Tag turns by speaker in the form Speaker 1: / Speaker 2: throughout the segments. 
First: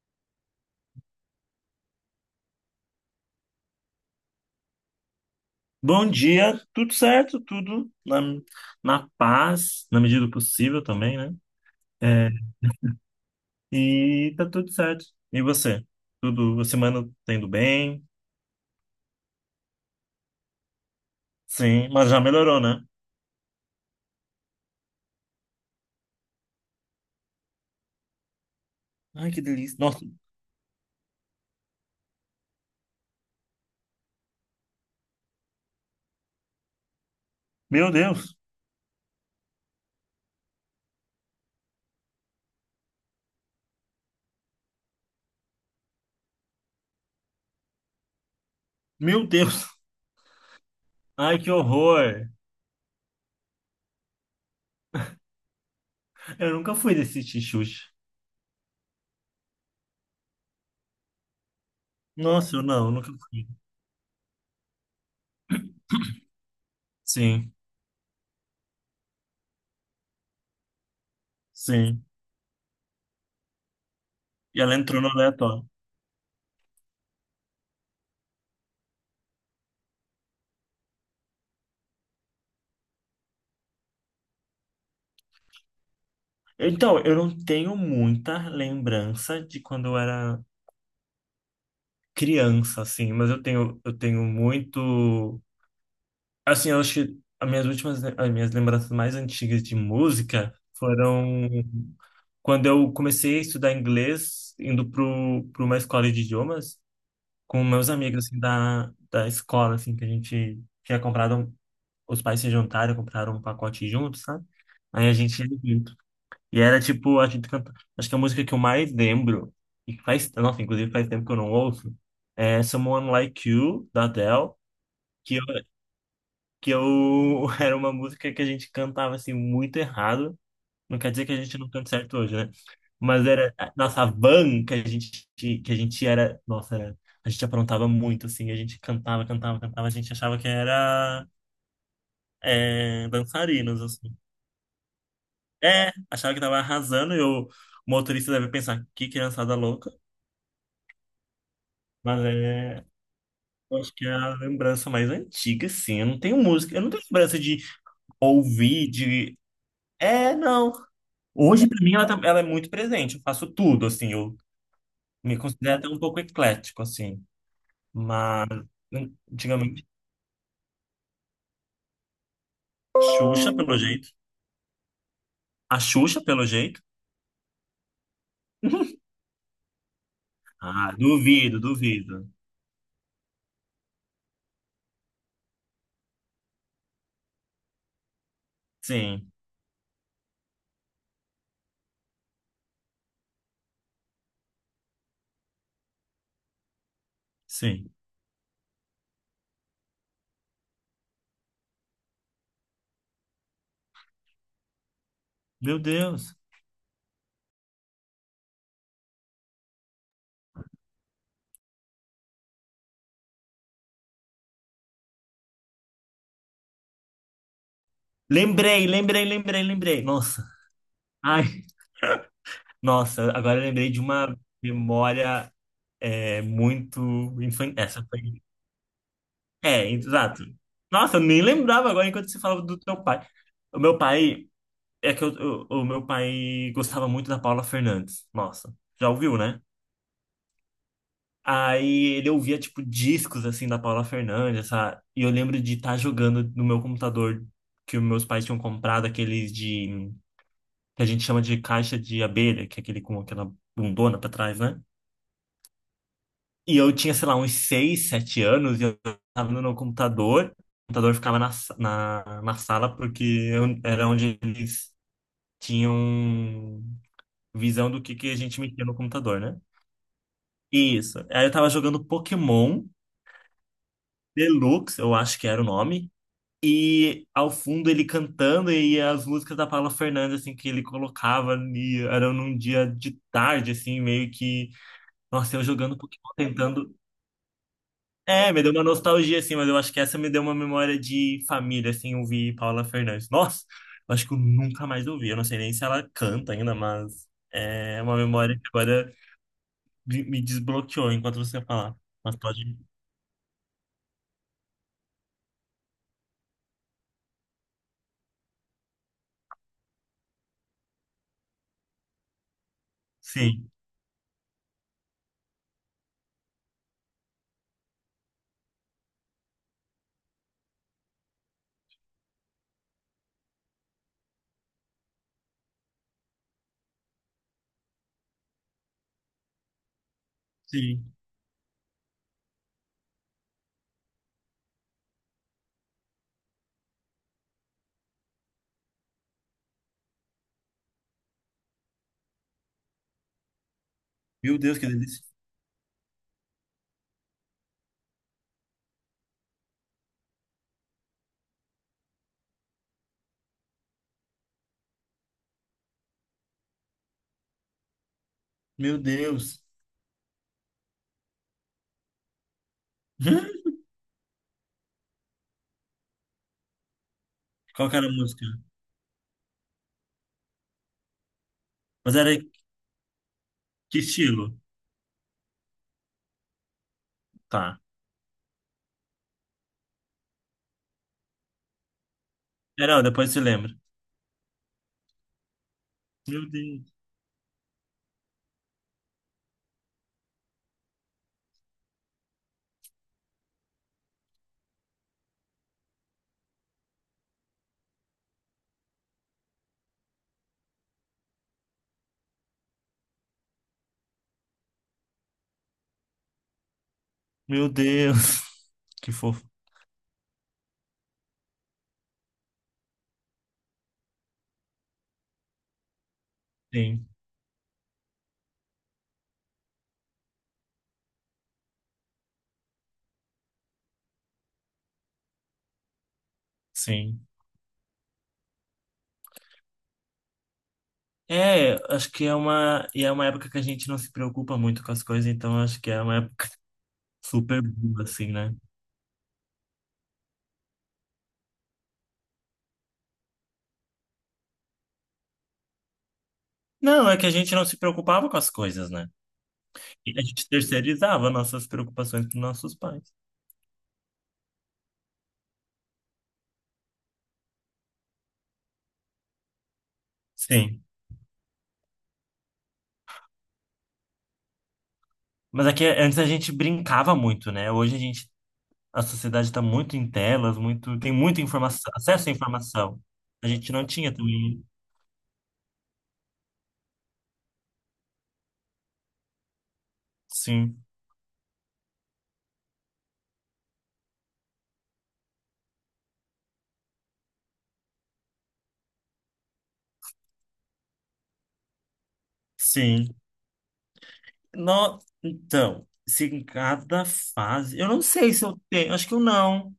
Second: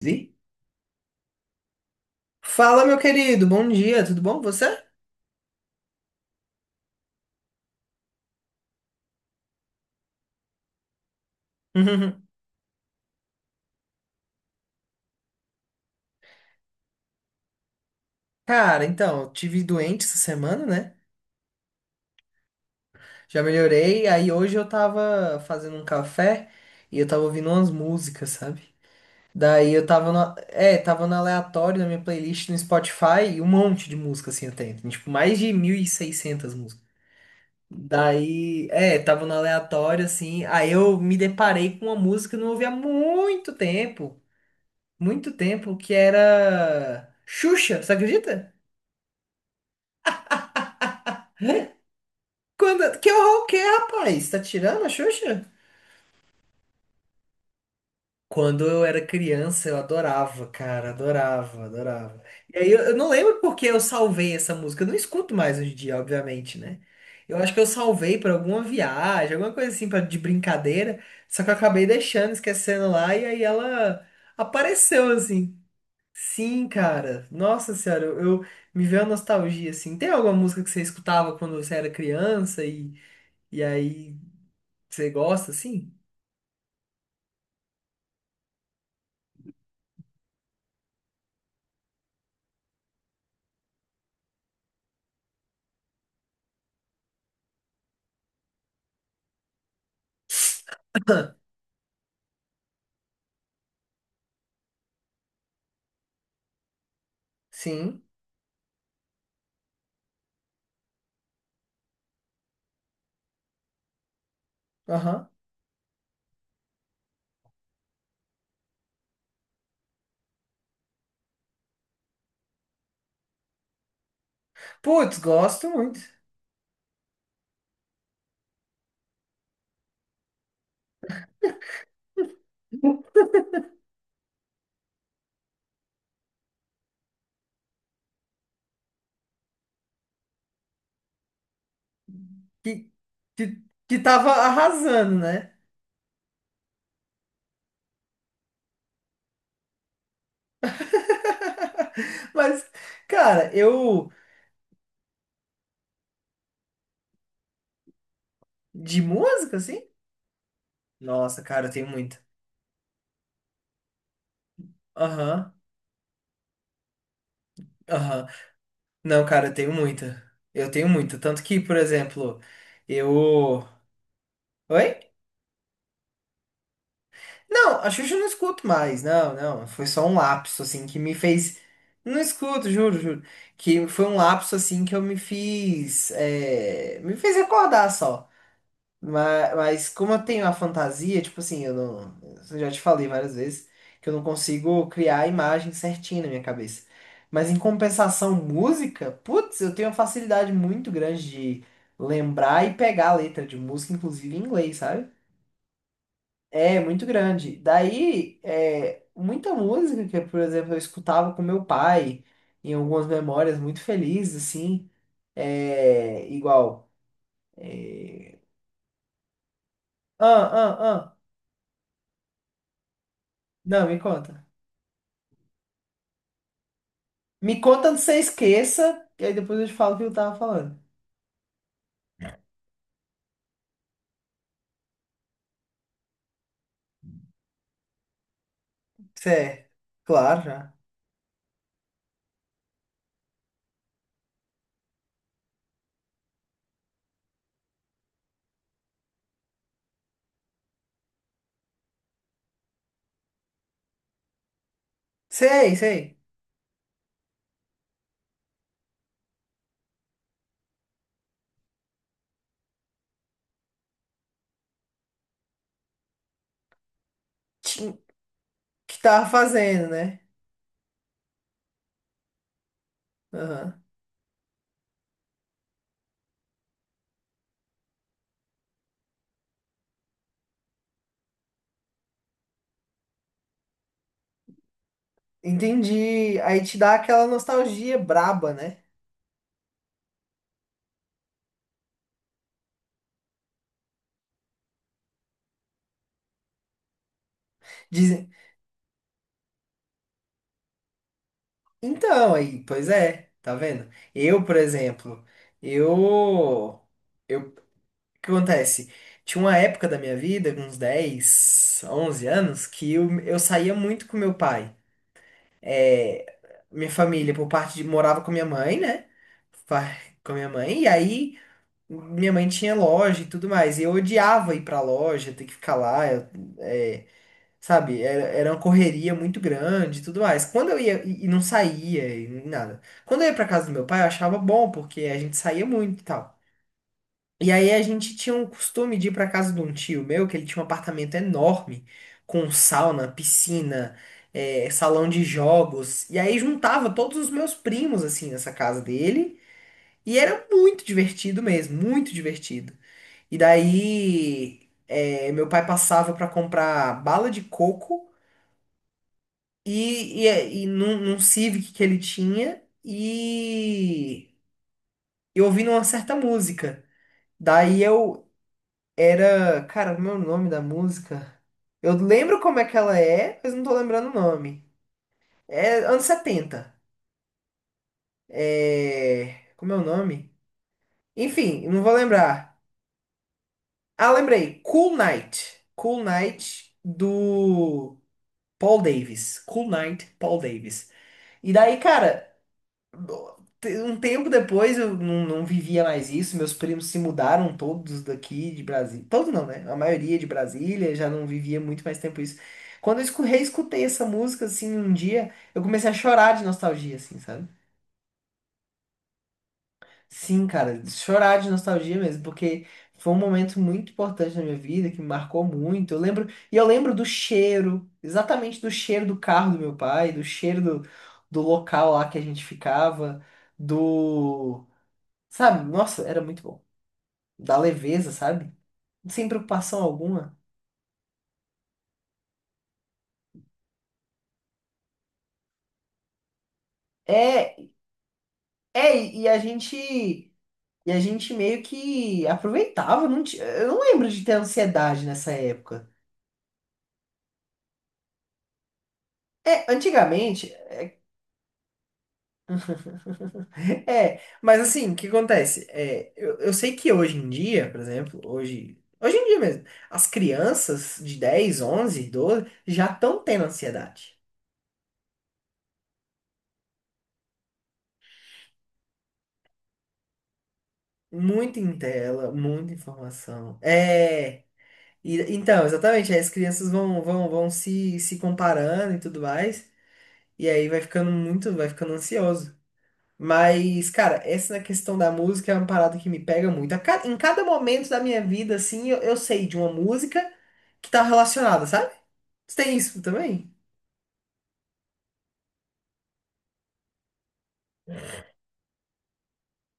Speaker 1: Vi? Fala, meu querido, bom dia, tudo bom? Você?
Speaker 2: Bom dia, tudo certo, tudo na paz, na medida do possível também, né? É, e tá tudo certo. E você? Tudo, a semana tá indo bem?
Speaker 1: Cara, então, eu tive doente essa semana, né?
Speaker 2: Sim, mas já melhorou, né?
Speaker 1: Já melhorei, aí hoje eu tava fazendo um café e eu tava ouvindo umas músicas, sabe?
Speaker 2: Ai, que
Speaker 1: Daí
Speaker 2: delícia.
Speaker 1: eu
Speaker 2: Nossa,
Speaker 1: tava no aleatório na minha playlist no Spotify e um monte de música assim eu tem, tipo mais de 1.600 músicas.
Speaker 2: meu Deus,
Speaker 1: Daí, tava no aleatório assim, aí eu me deparei com uma música que eu não ouvia há muito tempo. Muito tempo que era Xuxa, você acredita?
Speaker 2: meu Deus. Ai, que horror.
Speaker 1: Que horror que é, rapaz? Tá tirando a Xuxa?
Speaker 2: Eu nunca fui desse tixuxa.
Speaker 1: Quando eu era criança, eu adorava, cara, adorava, adorava.
Speaker 2: Nossa,
Speaker 1: E
Speaker 2: eu
Speaker 1: aí eu,
Speaker 2: não, eu
Speaker 1: eu não
Speaker 2: nunca
Speaker 1: lembro
Speaker 2: fui.
Speaker 1: porque eu salvei essa música. Eu não escuto mais hoje em dia, obviamente, né? Eu acho
Speaker 2: Sim,
Speaker 1: que eu salvei pra alguma viagem, alguma coisa assim pra, de brincadeira. Só que eu acabei
Speaker 2: sim.
Speaker 1: deixando, esquecendo lá, e aí ela
Speaker 2: E ela entrou no
Speaker 1: apareceu assim.
Speaker 2: aleatório.
Speaker 1: Sim, cara. Nossa senhora, me veio a nostalgia, assim. Tem alguma música que você escutava quando você era criança e aí você gosta, assim?
Speaker 2: Então, eu não tenho muita lembrança de quando eu era criança, assim, mas eu tenho muito. Assim, eu acho que as minhas últimas, as minhas lembranças mais antigas de música foram quando eu comecei a estudar inglês, indo pro uma escola de idiomas, com meus
Speaker 1: Sim.
Speaker 2: amigos, assim, da escola, assim, que a gente tinha comprado, os pais se juntaram, compraram um pacote junto, sabe? Aí a
Speaker 1: Aham.
Speaker 2: gente e era tipo, acho que a música que eu mais lembro, e que faz, nossa, inclusive faz tempo que eu não ouço, é Someone Like You, da Adele,
Speaker 1: Putz,
Speaker 2: que eu,
Speaker 1: gosto muito.
Speaker 2: que eu era uma música que a gente cantava assim muito errado. Não quer dizer que a gente não canta certo hoje, né? Mas era a nossa van que a gente era, nossa, era, a gente aprontava muito assim, a gente cantava, cantava, cantava, a gente achava que era
Speaker 1: Que, que,
Speaker 2: dançarinos
Speaker 1: que
Speaker 2: assim.
Speaker 1: tava arrasando, né?
Speaker 2: É, achava que tava arrasando e o motorista deve pensar, que criançada louca. Mas
Speaker 1: Mas,
Speaker 2: é,
Speaker 1: cara,
Speaker 2: eu acho que
Speaker 1: eu.
Speaker 2: é a lembrança mais antiga, sim. Eu não tenho música, eu não tenho lembrança de ouvir,
Speaker 1: De
Speaker 2: de.
Speaker 1: música, assim?
Speaker 2: É, não.
Speaker 1: Nossa, cara,
Speaker 2: Hoje,
Speaker 1: eu
Speaker 2: pra
Speaker 1: tenho
Speaker 2: mim,
Speaker 1: muita.
Speaker 2: ela é muito presente. Eu faço tudo, assim. Eu me
Speaker 1: Aham,
Speaker 2: considero até um pouco eclético, assim.
Speaker 1: aham.
Speaker 2: Mas,
Speaker 1: Não, cara, eu tenho
Speaker 2: antigamente,
Speaker 1: muita. Eu tenho muita. Tanto que, por exemplo,
Speaker 2: Xuxa,
Speaker 1: eu.
Speaker 2: pelo jeito.
Speaker 1: Oi?
Speaker 2: A Xuxa, pelo jeito.
Speaker 1: Não, a Xuxa eu não escuto mais. Não, não. Foi só um lapso, assim,
Speaker 2: Ah,
Speaker 1: que me fez.
Speaker 2: duvido,
Speaker 1: Não
Speaker 2: duvido.
Speaker 1: escuto, juro, juro. Que foi um lapso, assim, que eu me fiz. Me fez recordar só.
Speaker 2: Sim,
Speaker 1: Mas como eu tenho a fantasia, tipo assim, eu não. Eu já te falei várias vezes que eu não consigo criar a imagem certinha na minha cabeça. Mas em
Speaker 2: sim.
Speaker 1: compensação, música, putz, eu tenho uma facilidade muito grande de lembrar e pegar a letra de música, inclusive em inglês, sabe?
Speaker 2: Meu Deus.
Speaker 1: É, muito grande. Daí, muita música que, por exemplo, eu escutava com meu pai, em algumas memórias muito felizes, assim, igual. é,
Speaker 2: Lembrei, lembrei, lembrei, lembrei. Nossa.
Speaker 1: Ah, ah, ah.
Speaker 2: Ai, nossa, agora eu
Speaker 1: Não,
Speaker 2: lembrei
Speaker 1: me
Speaker 2: de uma
Speaker 1: conta.
Speaker 2: memória é muito
Speaker 1: Me
Speaker 2: infantil.
Speaker 1: conta antes
Speaker 2: Essa
Speaker 1: que você
Speaker 2: foi.
Speaker 1: esqueça, e aí depois eu te
Speaker 2: É,
Speaker 1: falo o que eu tava
Speaker 2: exato.
Speaker 1: falando.
Speaker 2: Nossa, eu nem lembrava agora enquanto você falava do teu pai. O meu pai. É que o meu pai gostava muito da Paula Fernandes. Nossa, já
Speaker 1: Cê,
Speaker 2: ouviu, né?
Speaker 1: claro, já.
Speaker 2: Aí ele ouvia, tipo, discos, assim, da Paula Fernandes, e eu lembro de estar jogando no meu computador que os meus pais tinham comprado, aqueles que a gente chama de caixa de abelha, que é aquele com aquela bundona pra trás, né?
Speaker 1: Sei, sei.
Speaker 2: E eu tinha, sei lá, uns 6, 7 anos, e eu tava no meu computador. O computador ficava na sala, porque era onde eles tinham visão
Speaker 1: Ti-
Speaker 2: do que a gente metia no
Speaker 1: que tava
Speaker 2: computador, né?
Speaker 1: fazendo, né?
Speaker 2: Isso. Aí eu tava jogando Pokémon
Speaker 1: Aham.
Speaker 2: Deluxe, eu acho que era o nome. E ao fundo ele cantando e as músicas da Paula Fernandes, assim, que ele colocava, e era num dia de tarde, assim, meio que. Nossa, eu jogando Pokémon,
Speaker 1: Entendi. Aí te dá
Speaker 2: tentando
Speaker 1: aquela nostalgia braba,
Speaker 2: É, me deu
Speaker 1: né?
Speaker 2: uma nostalgia, assim, mas eu acho que essa me deu uma memória de família, assim, ouvir Paula Fernandes. Nossa, eu acho que eu nunca mais ouvi. Eu não sei nem se ela canta ainda, mas é uma
Speaker 1: Diz-
Speaker 2: memória que agora me desbloqueou enquanto você falar.
Speaker 1: Então,
Speaker 2: Mas
Speaker 1: aí,
Speaker 2: pode.
Speaker 1: pois é, tá vendo? Eu, por exemplo, eu, o que acontece? Tinha uma época da minha vida, uns 10, 11 anos, que eu
Speaker 2: Sim,
Speaker 1: saía muito com meu pai. É, minha família, por parte de, morava com minha mãe, né? Fa- Com minha mãe, e aí minha mãe tinha loja e tudo mais, e eu odiava ir pra loja, ter que ficar lá. Sabe, era uma correria muito grande e tudo mais. Quando eu ia,
Speaker 2: sim.
Speaker 1: e não saía, e nada. Quando eu ia pra casa do meu pai, eu achava bom, porque a gente saía muito e tal. E aí a gente tinha um costume de ir pra casa de um tio meu, que ele tinha um apartamento enorme, com sauna, piscina,
Speaker 2: Meu Deus, que
Speaker 1: salão de
Speaker 2: delícia.
Speaker 1: jogos. E aí juntava todos os meus primos, assim, nessa casa dele. E era muito divertido mesmo, muito divertido. E daí, meu pai passava pra comprar bala de coco
Speaker 2: Meu Deus.
Speaker 1: e num Civic que ele tinha, e eu ouvindo uma certa música. Daí
Speaker 2: Qual que era a
Speaker 1: eu
Speaker 2: música?
Speaker 1: era, cara, como é o nome da música? Eu
Speaker 2: Mas era
Speaker 1: lembro como é que ela é, mas não tô
Speaker 2: que
Speaker 1: lembrando o
Speaker 2: estilo?
Speaker 1: nome. É anos 70.
Speaker 2: Tá.
Speaker 1: É, como é o nome? Enfim, não vou lembrar.
Speaker 2: É, não, depois se lembra.
Speaker 1: Ah, lembrei. Cool Night. Cool
Speaker 2: Meu
Speaker 1: Night
Speaker 2: Deus.
Speaker 1: do Paul Davis. Cool Night, Paul Davis. E daí, cara, um tempo depois eu não vivia mais isso, meus primos se mudaram todos daqui de Brasília. Todos não, né? A maioria de Brasília já não vivia muito mais tempo isso. Quando eu reescutei essa música, assim, um dia, eu comecei a chorar de nostalgia, assim, sabe?
Speaker 2: Meu Deus. Que fofo.
Speaker 1: Sim, cara, chorar de nostalgia mesmo, porque foi um momento muito importante na minha vida, que me marcou muito. Eu lembro, e eu lembro do
Speaker 2: Sim,
Speaker 1: cheiro, exatamente do cheiro do carro do meu pai, do cheiro do local lá que a gente ficava do. Sabe? Nossa, era muito bom.
Speaker 2: sim.
Speaker 1: Da leveza, sabe? Sem preocupação alguma.
Speaker 2: É, acho que é uma, e é uma época que a gente não se preocupa muito com as coisas, então acho que é uma época
Speaker 1: É,
Speaker 2: super boa, assim, né?
Speaker 1: é, e a gente meio que aproveitava, eu não lembro de ter ansiedade nessa época.
Speaker 2: Não, é que a gente não se preocupava com as coisas, né?
Speaker 1: É,
Speaker 2: E a gente
Speaker 1: antigamente.
Speaker 2: terceirizava nossas preocupações para nossos pais.
Speaker 1: Mas assim, o que acontece? É, eu sei que hoje em dia, por exemplo, hoje em dia mesmo, as
Speaker 2: Sim.
Speaker 1: crianças de 10, 11, 12 já estão tendo ansiedade.
Speaker 2: Mas é que antes a gente brincava muito, né? Hoje a gente, a sociedade está muito em telas, muito, tem muita
Speaker 1: Muito em
Speaker 2: informação, acesso
Speaker 1: tela,
Speaker 2: à
Speaker 1: muita
Speaker 2: informação. A
Speaker 1: informação.
Speaker 2: gente não tinha
Speaker 1: É.
Speaker 2: também.
Speaker 1: Então, exatamente, aí as crianças vão se comparando e tudo mais, e aí vai
Speaker 2: Sim.
Speaker 1: ficando muito, vai ficando ansioso. Mas, cara, essa questão da música é uma parada que me pega muito. Em cada momento da minha vida, assim, eu sei de uma música que tá relacionada, sabe? Você tem isso
Speaker 2: Sim.
Speaker 1: também?
Speaker 2: No, então, se em cada fase. Eu não sei se eu tenho. Acho que eu não.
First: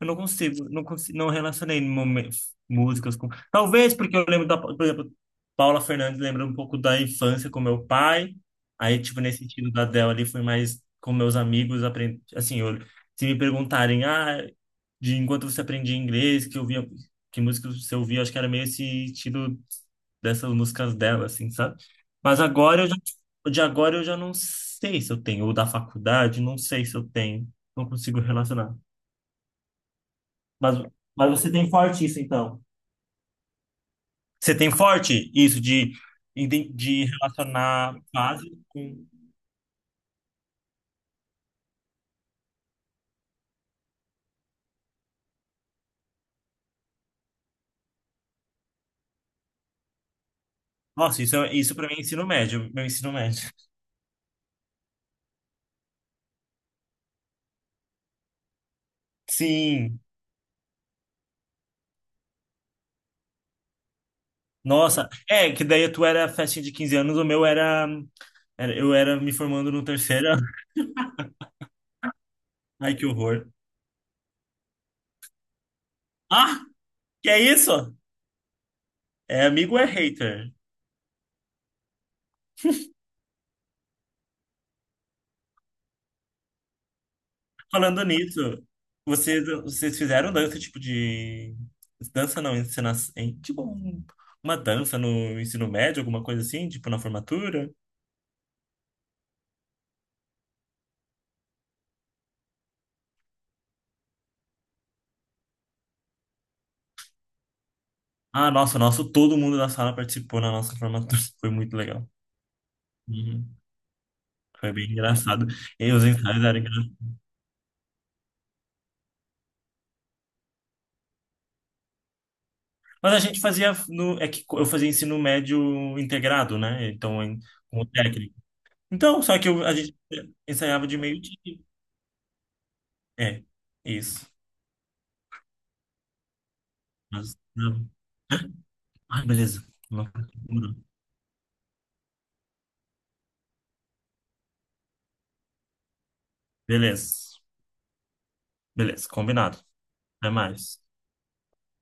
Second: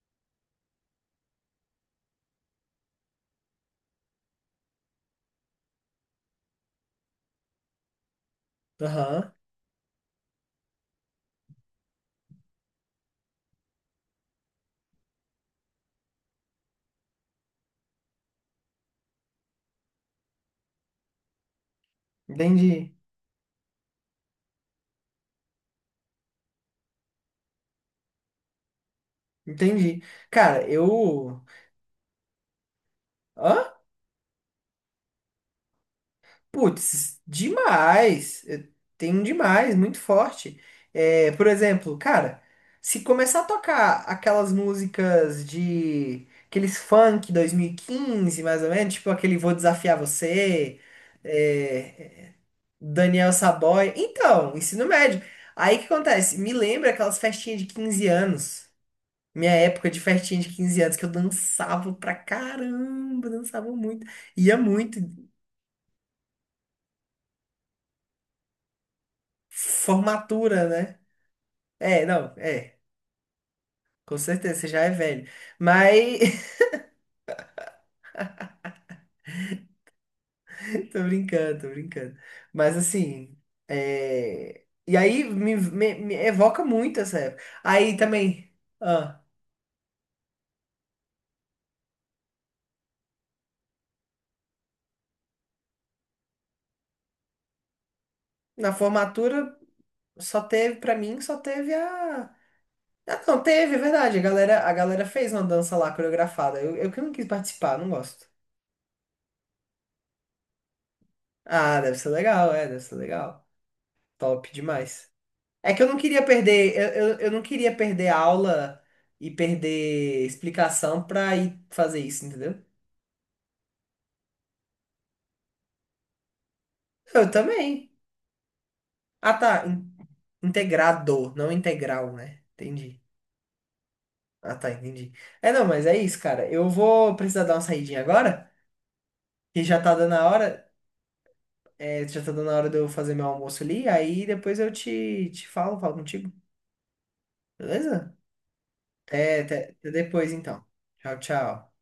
Speaker 2: Eu não consigo, não relacionei músicas com. Talvez porque eu lembro da, por exemplo, Paula Fernandes lembra um pouco da infância com meu pai. Aí, tipo,
Speaker 1: Aham,
Speaker 2: nesse sentido da Adele ali foi mais com meus amigos, aprendi, assim, se me perguntarem, ah, de enquanto você aprendia inglês, que eu via, que música você ouvia, acho que era meio esse estilo dessas músicas dela, assim, sabe? Mas agora eu
Speaker 1: entendi,
Speaker 2: já, de agora eu já não sei se eu tenho, ou da faculdade, não sei se eu tenho, não consigo relacionar.
Speaker 1: entendi. Cara,
Speaker 2: Mas, mas
Speaker 1: eu.
Speaker 2: você tem forte isso, então.
Speaker 1: Hã?
Speaker 2: Você tem forte isso de
Speaker 1: Putz,
Speaker 2: relacionar
Speaker 1: demais.
Speaker 2: fase
Speaker 1: Eu
Speaker 2: com.
Speaker 1: tenho um demais, muito forte. É, por exemplo, cara, se começar a tocar aquelas músicas de aqueles funk 2015, mais ou menos, tipo aquele Vou Desafiar Você,
Speaker 2: Nossa,
Speaker 1: é,
Speaker 2: isso, isso para mim é ensino
Speaker 1: é,
Speaker 2: médio, meu ensino
Speaker 1: Daniel
Speaker 2: médio.
Speaker 1: Saboia. Então, ensino médio. Aí o que acontece? Me lembra aquelas festinhas de 15 anos. Minha época de
Speaker 2: Sim,
Speaker 1: festinha de 15 anos, que eu dançava pra caramba, dançava muito. Ia muito.
Speaker 2: nossa. É, que daí tu era festinha de 15 anos, o meu era. Eu era me formando no terceiro.
Speaker 1: Formatura, né? É, não, é.
Speaker 2: Ai, que horror.
Speaker 1: Com certeza, você já é velho. Mas.
Speaker 2: Ah, que é isso? É amigo ou é hater?
Speaker 1: Tô brincando, tô brincando. Mas assim. E aí me evoca muito essa época. Aí
Speaker 2: Falando
Speaker 1: também.
Speaker 2: nisso,
Speaker 1: ah,
Speaker 2: vocês fizeram dança. Dança não, encenação, tipo um- uma dança no ensino médio, alguma coisa assim, tipo na formatura?
Speaker 1: Na formatura, só teve, pra mim, só teve a. Ah, não, teve, é verdade. A galera fez uma dança lá coreografada. Eu que não quis participar, não gosto.
Speaker 2: Ah, nossa, todo mundo da sala participou na nossa formatura, foi muito
Speaker 1: Ah, deve
Speaker 2: legal.
Speaker 1: ser legal, deve ser legal.
Speaker 2: Uhum.
Speaker 1: Top
Speaker 2: Foi bem
Speaker 1: demais.
Speaker 2: engraçado.
Speaker 1: É que eu
Speaker 2: E
Speaker 1: não
Speaker 2: os
Speaker 1: queria
Speaker 2: ensaios eram
Speaker 1: perder, eu,
Speaker 2: engraçados.
Speaker 1: eu, eu não queria perder aula e perder explicação pra ir fazer isso, entendeu?
Speaker 2: Mas a gente fazia, no, é que eu fazia ensino médio integrado, né? Então,
Speaker 1: Eu
Speaker 2: com o
Speaker 1: também.
Speaker 2: técnico. Então,
Speaker 1: Ah,
Speaker 2: só que
Speaker 1: tá.
Speaker 2: a gente ensaiava de meio-dia.
Speaker 1: Integrador, não integral, né? Entendi.
Speaker 2: É, isso.
Speaker 1: Ah, tá, entendi. É, não, mas é isso, cara. Eu vou
Speaker 2: Mas,
Speaker 1: precisar dar uma
Speaker 2: não.
Speaker 1: saidinha agora,
Speaker 2: Ai, beleza.
Speaker 1: que já tá dando a hora,
Speaker 2: Não.
Speaker 1: já tá dando a hora de eu fazer meu almoço ali, aí depois eu te falo contigo,
Speaker 2: Beleza.
Speaker 1: beleza?
Speaker 2: Beleza,
Speaker 1: Até,
Speaker 2: combinado.
Speaker 1: até até
Speaker 2: Até
Speaker 1: depois, então.
Speaker 2: mais.
Speaker 1: Tchau, tchau.